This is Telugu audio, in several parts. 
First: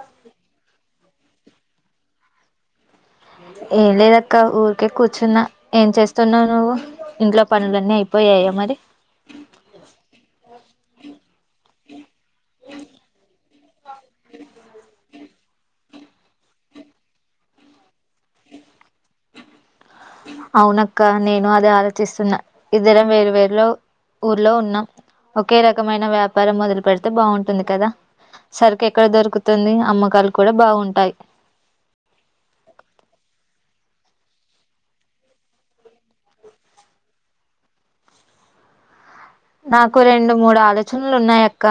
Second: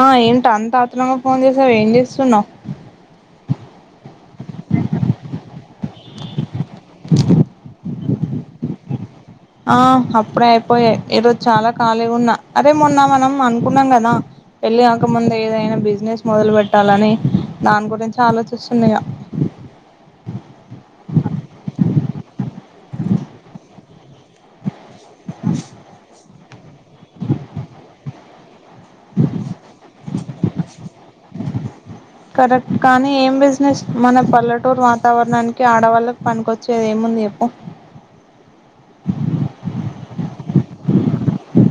ఆ ఏంటి అంత ఆత్రంగా ఫోన్ చేసావు ఏం చేస్తున్నావు ఏం లేదక్క ఊరికే కూర్చున్నా ఏం చేస్తున్నవు నువ్వు ఇంట్లో పనులన్నీ అయిపోయా య మరి ఖాలిగున్నా అరే మొన్న మనం అనుకున్నాం కదా పెళ్ళి కాక ముందె ఏదైనా బిజినెస్ మొదలు పెట్టాలని దాని గురించి ఆలోచిస్తున్నిగా బ్లాంక్ అవునక్క నేను అదే ఆలోచిస్తున్నా ఇద్దరం వేర్ వేరులో ఊర్లో ఉన్నాం ఒకే రకమైన వ్యాపారం మొదలు పెడితే బాగుంటుంది కదా సరుకు ఎక్కడ దొరుకుతుంది అమ్మకాలు కూడా బాగుంటాయి కరెక్ట్ కానీ ఏం బిజినెస్ మన పల్లెటూరు వాతావరణానికి ఆడవాళ్ళకి పనినికొచ్చేది ఏముంది చెప్పు బ్లాంక్ నాకు రెండు మూడు ఆలోచనలున్నాయక్క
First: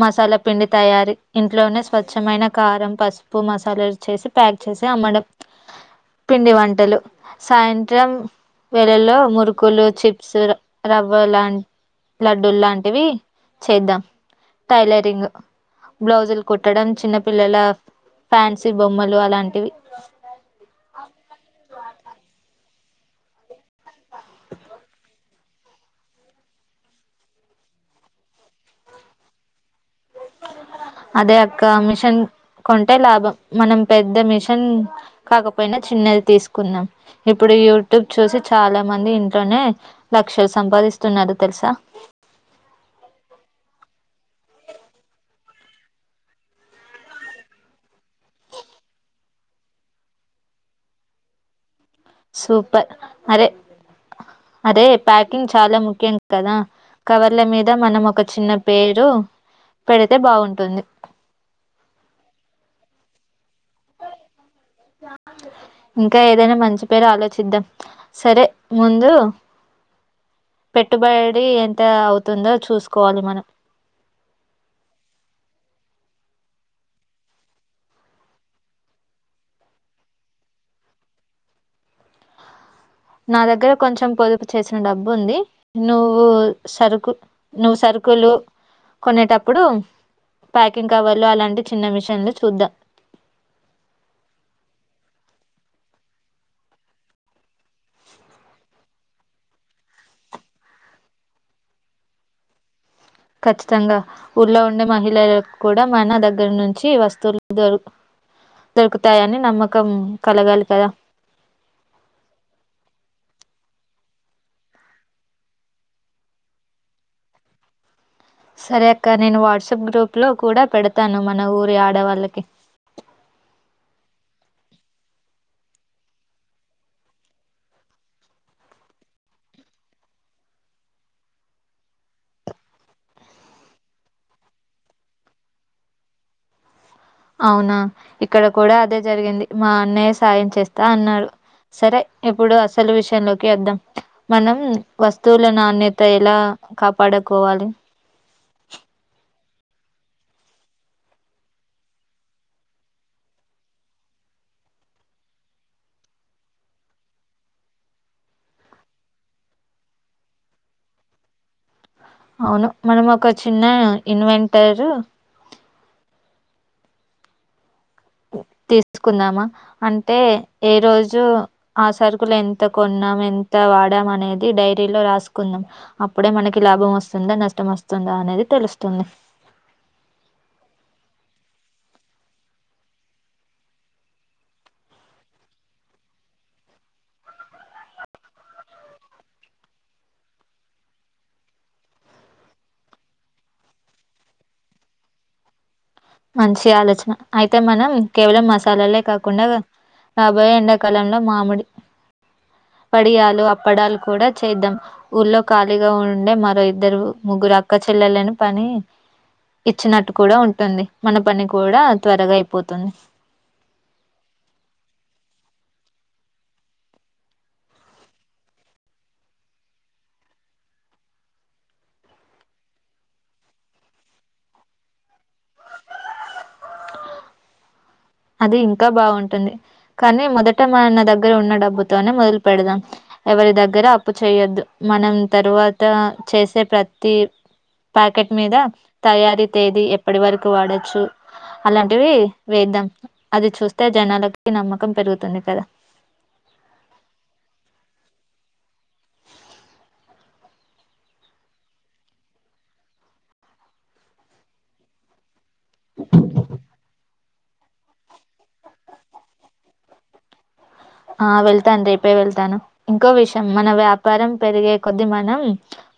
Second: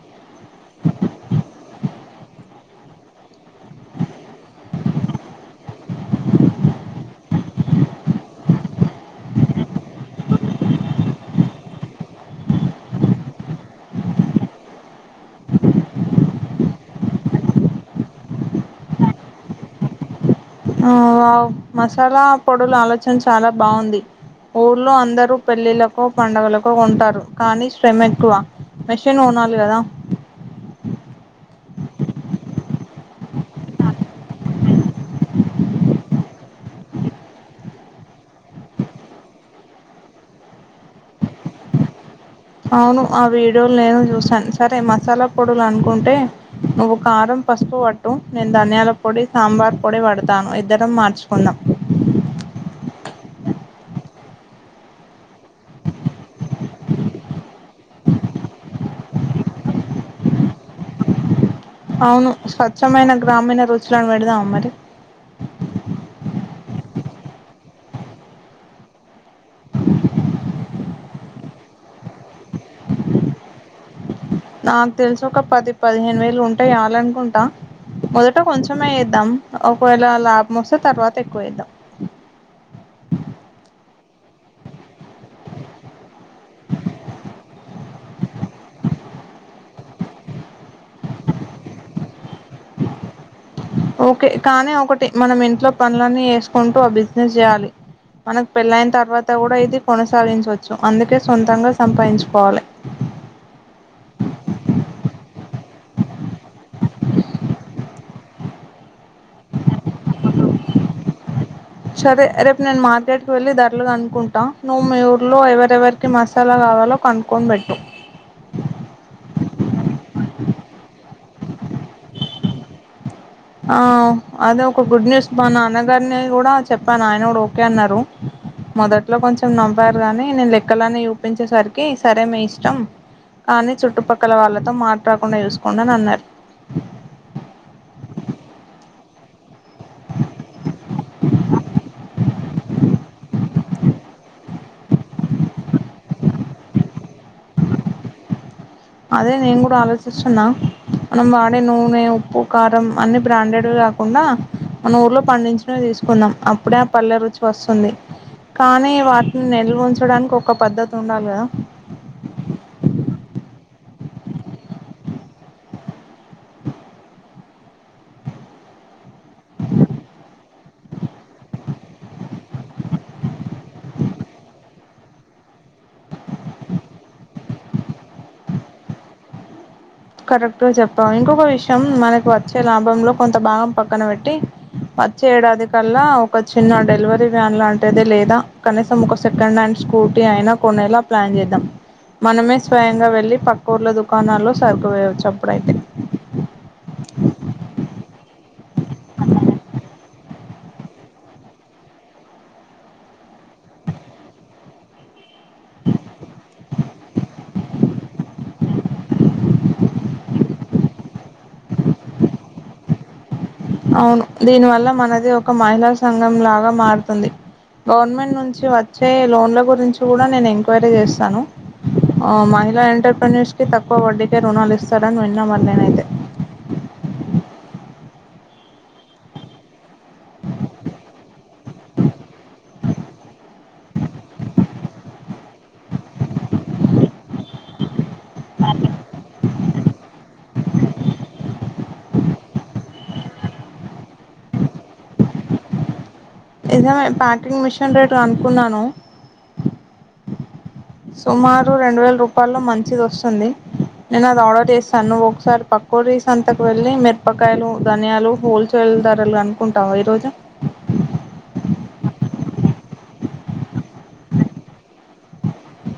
మసాలా పిండి తయారీ ఇంట్లోనే స్వచ్ఛమైన కారం పసుపు మసాలాలుచేసి ప్యాక్ చే సి అమ్మడం పిండి వంటలు సాయంత్రం వేళ్ళలో మురుకులు చిప్స్ ర రవ్వ లాం లడ్డూలాంటివి చేద్దాం టైలరింగ్ బ్లౌజులు కుట్టడం చిన్న పిల్లల ఫ్యాన్సీ బొమ్మలు అలాంటివి ఆవ్ మసాలా పొడుల ఆలోచన చాలా బాగుంది ఊర్లో అందరూ పెళ్ళిళ్లకొ పండగలకొ కొంటారు కానీ శ్రమెక్కువ మెషన్ కొనాలి గదా అదే అక్క మిషన్ కొంటే లాభం మనం పెద్ద మిషన్ కాకపోయినా చిన్నది తీసుకుందాం ఇప్పుడు యూట్యూబ్ చూసి చాలా మంది ఇంట్లోనే లక్షలు సంపాదిస్తున్నారు తెలుసా అవును ఆ వీడియోలు నేను చూసాను సరే మసాలా పొడులు అనుకుంటే నువ్వు కారం పసుపు పట్టు నేను ధనియాల పొడి సాంబార్ పొడి పడతాను ఇద్దరం మార్చుకుందాం సూపర్ అరే అరే ప్యాకింగ్ చాలా ముఖ్యం కదా కవర్ల మీద మనం ఒక చిన్న పేరు పెడితే బాగుంటుంది అవును స్వచ్ఛమైన గ్రామీణ రుచులని పెడదామమరి ఇంకా ఏదైనా మంచి పేరు ఆలోచిద్దాం సరే ముందు బ్లాంక్ పెట్టుబడి ఎంత అవుతుందో చూసుకోవాలి మనం నాకు తెలుసి ఒక పది పదిహేను వేలు ఉంటే చాలనుకుంటా మొదట కొంచెమే చేద్దాం ఒకవేళ లాభం వస్తే తర్వాత ఎక్కువ చేద్దాం బ్లాంక్ నా దగ్గర కొంచెం పొదుపు చేసిన డబ్బుంది. నువ్వు సరుకు నువ్వు సరు కులు కొనేటప్పుడు ప్యాకింగ్ కవర్లు అలాంటి చిన్న మిషన్లు చూద్దాం. ఓకే కానీ ఒకటి మనం ఇంట్లో పనులన్నీ చేసుకుంటూ ఆ బిజినెస్ చేయాలి. మనక్ పెళ్ళయిన తర్వాత కూడా ఇది కొనసాగించొచ్చు అందుకే సొంతంగా సంపాయించుకోవాలె ఖచ్చితంగా ఊళ్ళో ఉండే మహిళలకు కూడా మన దగ్గర నుంచి వస్తువులు దొరు దొరుకుతాయని నమ్మకం కలగాలి కదా సరే రేపు నేను మార్కెట్ కి వెళ్ళి ధరలు కనుకుంటా నువ్వు మీ ఊర్లో ఎవరెవరికి మసాలా కా కావలో కనుక్కొనిబెట్టు సరే అక్క నేను వాట్సప్ గ్రూప్ లో కూడా పెడతాను మన ఊరి ఆడవాళ్ళ ఆ అదే ఒక గుడ్ న్యూస్ మా నాన్నగారిని కూడా చెప్పాను ఆయన కూడా ఓకే అన్నారు. మొదట్లో కొంచెం నవ్వారు గానీ నేను లెక్కలన్ని చూపించేసరికి సరే మీ ఇష్టం. కానీ చుట్టుపక్కల వాళ్లతో మాట రాకుండా చూసుకోండి అన్నరు. అవునా ఇక్కడ కూడా అదే జరిగింది మా అన్నయ్య సాయం చేస్తా అన్నాడు సరే ఇప్పుడు అసలు విషయం లోకి వద్దం మనం వస్తువుల నాణ్యత ఎలా కాపాడకోవాలి. అదే నేను కూడా ఆలోచిస్తున్నా మనం వాడే నూనె ఉప్పు కారం అన్ని బ్రాండెడ్వే కాకుండా మన ఊర్లో పండించినవి తీసుకుందాం. అప్పుడే ఆ పల్లె రుచి వస్తుంది. కానీ వాటిని నిల్వ్ ఉంచడానికి ఒక పద్ధతి ఉండాలి కదా. అవును మనం ఒక చిన్న ఇన్వెంటరు తీసుకుందామా అంటే ఏ రోజు ఆ సరుకులు ఎంత కొన్నాం ఎంత వాడం అనేది డైరీ లో రాసుకుందం. అప్పుడే మనకి లాభం వస్తుందా నష్టం వస్తుందా అనేది తె తెలుస్తుంది కరెక్ట గ చెప్పావ్ ఇంకొక విషయం మనకు వచ్చే లాభంలో కొంత భాగం పక్కన పెట్టి వచ్చే ఏడాది కల్లా ఒక చిన్న డెలివరీ వ్యాన్ లాంటిది లేదా కనీసం ఒక సెకండ్ హ్యాండ్ స్కూటీ అయినా కొనేలా ప్లాన్ చేద్దాం మనమే స్వయంగా వెళ్ళి పక్కుర్లో దుకాణాల్లో సరుకు వేయవచ్చు. అప్పుడైతే మంచి ఆలోచన అయితే మనం కేవలం మసాలాలే కాకుండాగ రాబోయే ఎండాకాలంలో మామిడి వడియాలు అప్పడాలు కూడా చేద్దాం. ఊళ్లో ఖాళీగా ఉండే మరో ఇద్దరు ముగ్గురు అక్కచే పిల్లలను పని ఇచ్చినట్టు కూడా ఉంటుంది. మన పని కూడా త్వరగా అయిపోతుంది. అవును దీని వల్ల మనది ఒక మహిళా సంఘం లాగా మారుతుంది. గవర్నమెంట్ నుంచి వచ్చే లోన్ల గురించి కూడా నేను ఎంక్వైరీ చేస్తాను. మహిళా ఎంటర్ప్రైనయూస్ కి తక్కువ వడ్డీకే రుణాలు ఇస్తారని విన్న మరినేనైతే అది ఇంకా బావుంటుంది కానీ మొదట మ నా దగ్గర ఉన్న డబ్బుతోనే మొదలు పెడదాం. ఎవరి దగ్గర అప్పు చేయొద్దు మనం తరువాత చేసే ప్రతి ప్యాకెట్ మీద తయారీ తేదీ ఎప్పటి వరకు వాడొచ్చు. అలాంటివి వేద్దాం. అది చూస్తే జనాలకి నమ్మకం పెరుగుతుంది కదా. నిజమే ప్యాకింగ్ మిషన్ రేట్ అనుకున్నాను. సుమారు రెండు వేల రూపాయల్లో మంచిది వస్తుంది. నేను అది ఆర్డర్ చేస్తాన్ నువ్ ఒకసారి పక్కూరి సంతకు వెళ్లి మె పకాయలు ధన్యాలు హోల్సేల్ ధరలు అనుకుంటావా ఈరోజు ఆ వెళ్తాను రేపే వెళ్తాను ఇంకో విషయం మన వ్యాపారం పెరిగే కొద్ది మనం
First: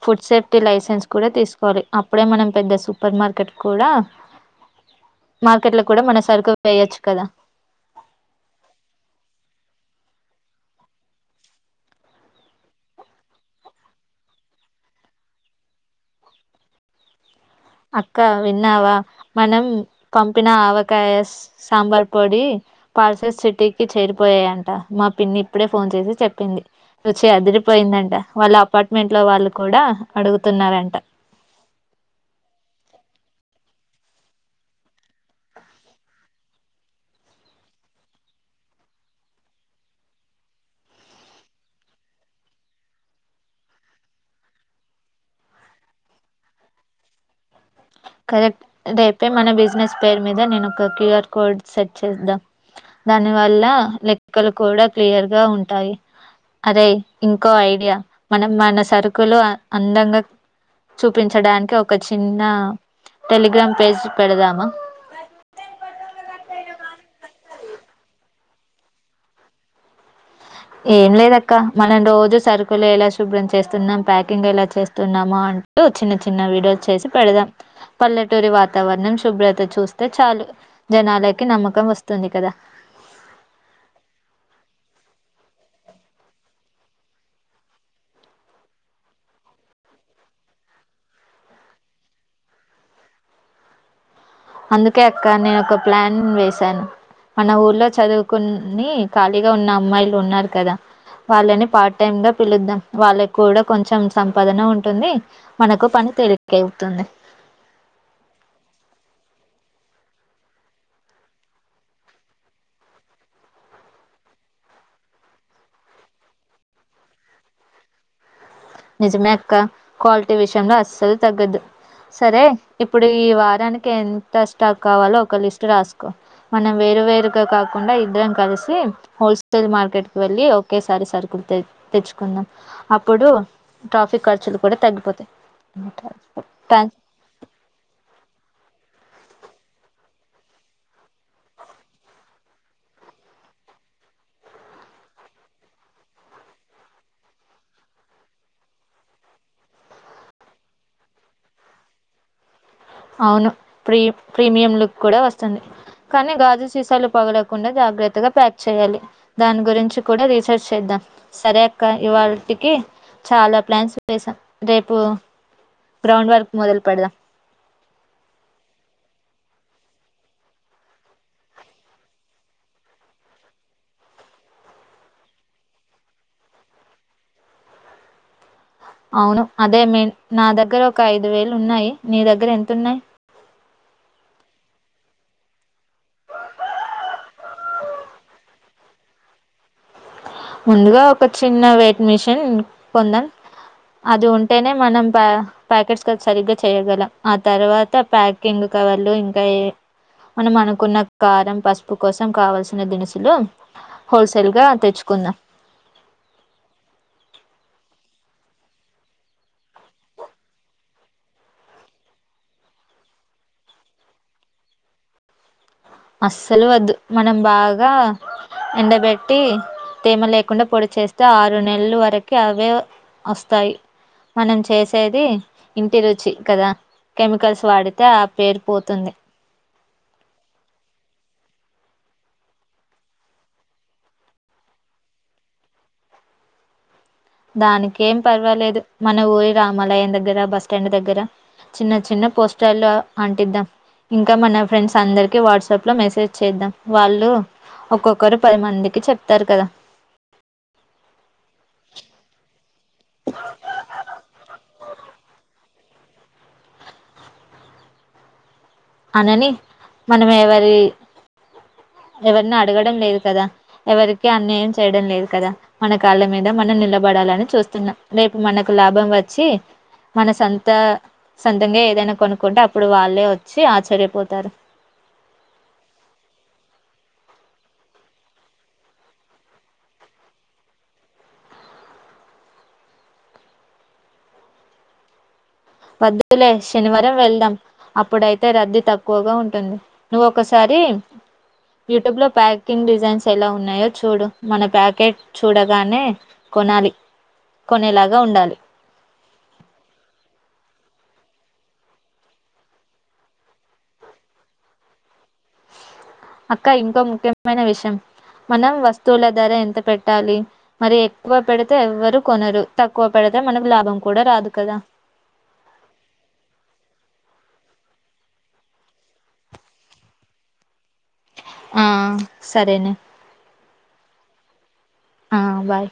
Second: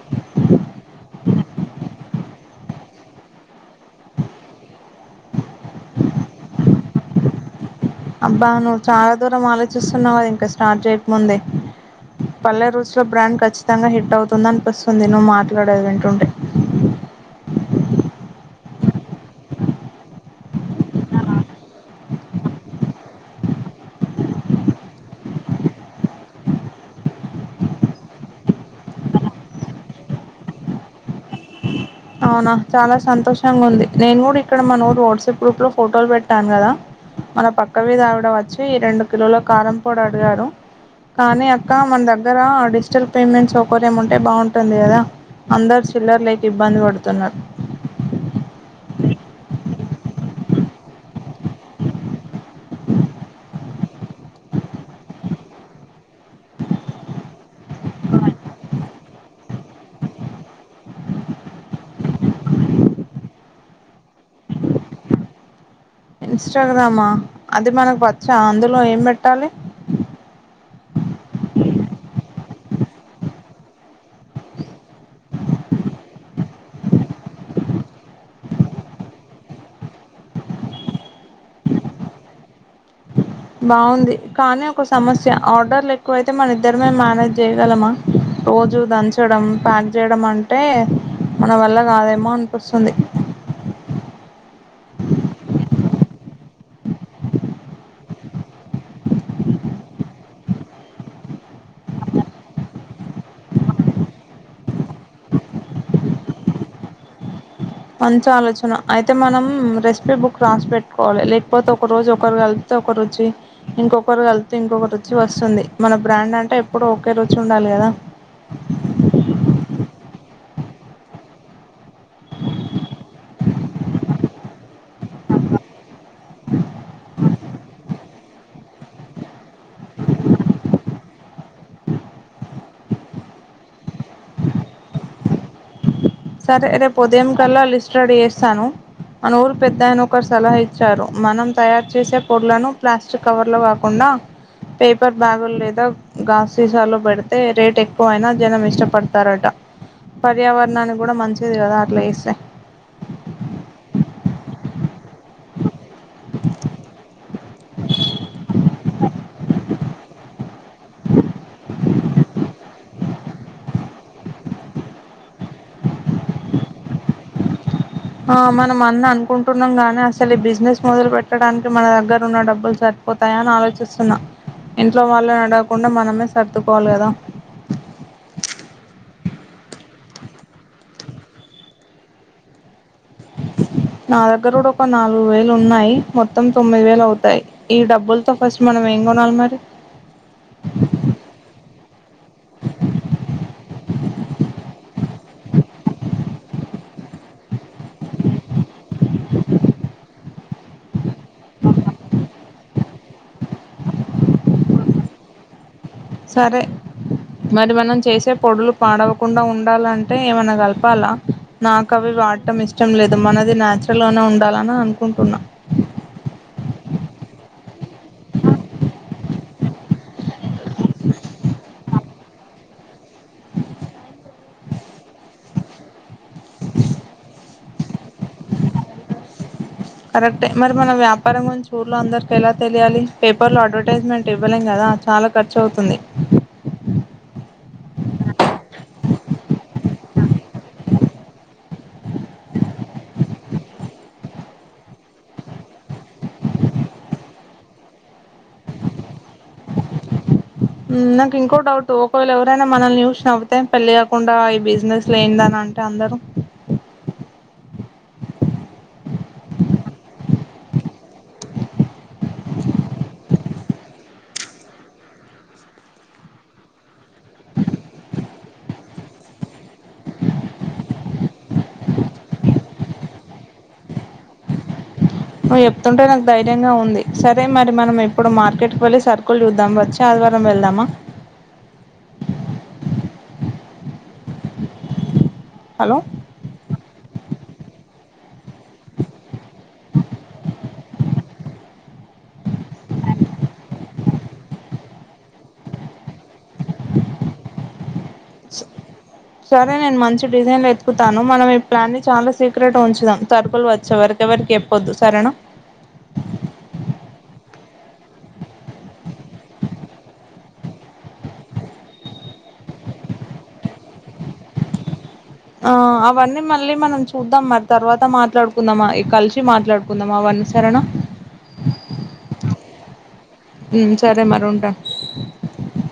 ఫుడ్ సేఫ్టీ లైసెన్స్ కూడా తీసుకోవాలి. అప్పుడే మనం పెద్ద సూపర్ మార్కెట్ కూడా మార్కెట్ లో కుడ మన సరుకు వేయొచ్చు కదా అబ్బా నువ్వు చాలా దూరం ఆలోచిస్తున్నావు అది ఇంకా స్టార్ట్ చేయకముందే పల్లె రుచుల బ్రాండ్ ఖచ్చితంగా హిట్ అవుతుంది అనిపిస్తుంది. నువ్వు మాట్లాడేది వింటుంటే అక్క విన్నావా మనం పంపిన ఆవకాయ సాంబార్ పొడి పార్సెస్ సిటీకి చేరిపోయాయంట మా పిన్ని ఇప్పుడే ఫోన్ చేసి చెప్పింది. రుచి అదిరిపోయిందంట వాళ్ళు అపార్ట్మెంట్ లో వాళ్ళు కూడా అడుగుతున్నారుట అవునా చాలా సంతోషంగా ఉంది. నేను కూడా ఇక్కడ మానూరు వాట్సాప్ గ్రూప్ లో ఫొటోలు పెట్టాను కదా మన పక్కన వీధి ఆవిడం వచ్చి, ఈ రెండు కిలోల కారంపూడి అడిగాడు. కానీ అక్క మన దగ్గర డిజిటల్ పేమెంట్ సౌకర్యం ఉంటే బాగుంటుంది కదా అందరు చిల్లర్ లేక ఇబ్బంది పడుతున్నారు కరెటెడ్ మన బిజినెస్ పేరు మీద నేను ఒక క్యూఆర్ కోడ్ సెట్ చేద్దాం దాని వల్ల లెక్కలు కూడా క్లియర్ గా ఉంటాయి. అరేయ్ ఇంకో ఐడియా మనం మన సరుకులు అందంగా చూపించడానికి ఒక చిన్న టెలిగ్రామ్ పజ్ పెడదమా ఇంస్టాగ్రామ్ ఆ అది మనకు వచ్చా అందులో ఏం పెట్టాలి ఆలా ఎలా శుభ్రం చేస్తున్నాం ప్యాకింగ్ ఎలా చేస్తున్నామో అంటూ చిన్న చిన్న వీడియోస్ చేసి పెడదాం పల్లెటూరు వాతవరణం శుభ్రత చూస్తే చాలు జనాలకి నమ్మకం వస్తుంది కదా బావుంది కానీ ఒక సమస్య ఆర్డర్లు ఎక్కువైతే మన ఇద్దరమే మేనేజ్ చేయగలమా రోజు దంచడం పక్కే చేయడం అంటే మన వాళ్ల కాదేమో అనిపిస్తుంది అందుకే అక్క నేను ఒక ప్లాన్ వేసాను మన ఊరిలో చదువుకుని ఖాళీగా ఉన్న అమ్మాయిలు ఉన్నారు కదా వాళ్ళని పార్ట్ టైమ్ గా పిలుద్దాం వాళ్ళకి కూడా కొచం సంపాదన ఉంటుంది మనకు పని తెలిక్ అవుతుంది మంచి ఆలోచన ఐతే మనం రెసిపీ బుక్ రాసి పెట్టుకోవాలి లేకపోతే ఒక రోజు ఒకరు కలిపుత ఒక రుచి ఇంకొకరు కలుపుతే ఇంకొక రుచి వస్తుంది మన బ్రాండ్ అంటే ఎప్పుడు ఒకే రుచి ఉండాలి కదా నిజమే అక్క క్వాలిటీ విషయంలో అస్సలు తగ్గదు సరే ఇప్పుడు ఈ వారానికి ఎంత స్టాక్ కావాలో ఒక లిస్ట్ రాసుకో మనం వే వేరువేరు గా కాకుండా ఇద్దరం కలిసి హౌస్పి మార్కెట్ కి వెళ్ళలి ఒకేసారి సరుకులు తే తెచ్చుకుందాం అప్పుడు ట్రాఫిక్ ఖర్చులు కూడా తగ్గిపోతాయి ట్రాన్స్పోర్ట్ సరే ట్రాన్స్ రేపు ఉద్యమం కల్లో లిస్ట్ రెడీ చేస్తాను మన ఊరు పెద్యన ఒకరు సలహా ఇచ్చారు మనం తయారు చేసే పొడ్లను ప్లాస్టిక్ కవర్ లో వాకుండా నా పేపర్ బ్యాగ్లోలేదా లేదా గజ్జు సీసాలు పెడితే రేట్ ఎక్కువ ఐనా జనం ఇష్టపడతారట పర్యావరణానికి కూడా మంచిది కదా అట్లా ఇస్తే అవును ప్రీ ప్రీమియం లుక్ కూడా వస్తుంది కానీ, గాజు సీసాలు పగులకుండా జాగ్రత్తగా ప్యాక్ చేయాలి దాని గురించి కూడా రీసెర్చ్ చేద్దాం. సరే అక్క ఇవాళ్టి చాలా ప్లాన్స్ వసాం రేపు గ్రౌండ్ వర్క్ మొదలు పెడుదాం ఆ మనం ఆని అనుకుంటున్నాం గాని, అసలు ఈ బిజినెస్ మొదలు పెట్టడానికి మన దగ్గర ఉన్న డబ్బులు సరి పోతాయా అని ఆలోచిస్తున్నా. ఇంట్లో వాలని అడుగకుండా మనమే సర్దుకోవాలి కదా అవును అదే మని నా దగ్గర ఒక ఐదు వేలు ఉన్నాయి నీ దగ్గర ఎంతన్నాయి నా దగ్గర కూడా ఒక నాలుగు వేలు ఉన్నాయి మొత్తం తొమ్మిది వేలు అవుతాయి ఈ డబ్బులతో ఫస్ట్ మనం ఎం కొనాలి మరి ముందుగా ఒక చిన్న వెయిట్ మెషిన్ కొందాం అది ఉంటేనే మనం ప ప్యాకెట్స్ సరిగ్గా చే య్యగలం ఆ తర్వాత ప్యాకింగ్ కవర్లు ఇంకా ఏ మనము అనుకున్న కారం పసుపు కోసం కావల్సిన దినుసులు హోల్సెల్ గా తెచ్చు కొన్న సరె మరి మనం చేసె పొడులు పాడవకుండ ఉండాలంటె ఏమన్న కలపాలా నాకు అవి వాడటం ఇష్టం లేదు మనది నాచురల్గానె ఉండాలని అనుకుంటున్న అస్సలు వద్దు మనం బాగా ఎండబె ట్టి తేమ లేకుండా పొడి చేస్తే ఆరు నెలలు వరకి అవే ఒస్తాయి మనం చేసేది ఇంటి రుచి కద కెమికల్స్ వాడితె ఆ పేరు పోతుంది కరక్టె మరి మన వ్యాపారం గురించి ఊర్లో అందరికి ఎలా తెలియాలి పేపర్ లో అడ్వర్టైజ్మెంట్ ఇవ్వలేం కదా చాల ఖర్చు అవుతుంది దానికేం పర్వాలేదు మన ఊరి రామాలయం దగ్గర బస్టాండ్ దగ్గర చిన్న చిన్న పోస్టర్లు అంటిద్దాం ఇంక మన ఫ్రెండ్స్ అందరికి వాట్సప్ లో మెసేజ్ చేద్దాం వాళ్ళు ఒక్కొక్కరు పది మందికి చెప్తరు కద బ్లాంక్ ఉమ్ నాకు ఇంకో డౌటు ఒకవేళ ఎవరైనా మనల్ని చూసి నవ్వితె పెళ్లి కాకుండ ఈ బిజినెస్ లేందన అంటే అందరు అనని మనం ఎవరీ బ్లాంక్ ఎవరిని అడగడం లేదు కద ఎవరికి అన్యాయం చేయడం లేదు కద మన కాళ్ళ మీద మనం నిలబడ ఉండాలని చూస్తున్నా రేపు మనకు లాభం వచ్చి మన సొంత సొంతంగా ఏదైనా కొనుక్కుంటె అప్పుడు వాళ్ళే ఒ చ్చి ఆశ్చర్యపోతారు నువ్వు చెప్తుంటే నాకు ధైర్యంగా ఉంది సరే మరి మనం ఇప్పుడు మార్కెట్ కి వెళ్ళి సర్కుల్ చూద్దాం వచ్చి అ ఆదివారం వెళ్దామ హలో వద్దులే శనివారం వెళ్దాం అప్పుడైతే రద్ధి తక్కువగా ఉంటుంది నువ్ ఒకసారి యూటుబ్ లో ప్యాకింగ్ డిజైన్స్ ఎలా ఉన్నాయో చూడు మన ప్యాకెట్ చూడగానే కొనాలి కొనెలా సరె నేను మంచి డిజైన్ వెతుకుతాను మనం ఈ ప్లాన్ ని చాలా సీక్రెట్ గా ఉంచుదాం సరకులు వచ్చే వరికి ఎవరికి చెప్పొద్దు సరేనా బ్లాంక్ అక్క ఇంకో ముఖ్యమైన విషం మనం వస్తువుల ధర ఎంత పెట్టాలి మరీ ఎక్కువ పెడితే ఎవ్వరు కొనరు తక్కువ పెడ తె మనకు లాభం కూడా రాదు కద ఆ అవన్నీ మళ్ళీ మనం చూద్దాం మరి తర్వాత మాట్లాడుకుందామ కలిసి మాట్లాడుకుందామా అవ మ్ సరేనా ఆ సరేనె సరే మరి ఉంటా ఆ బాయ్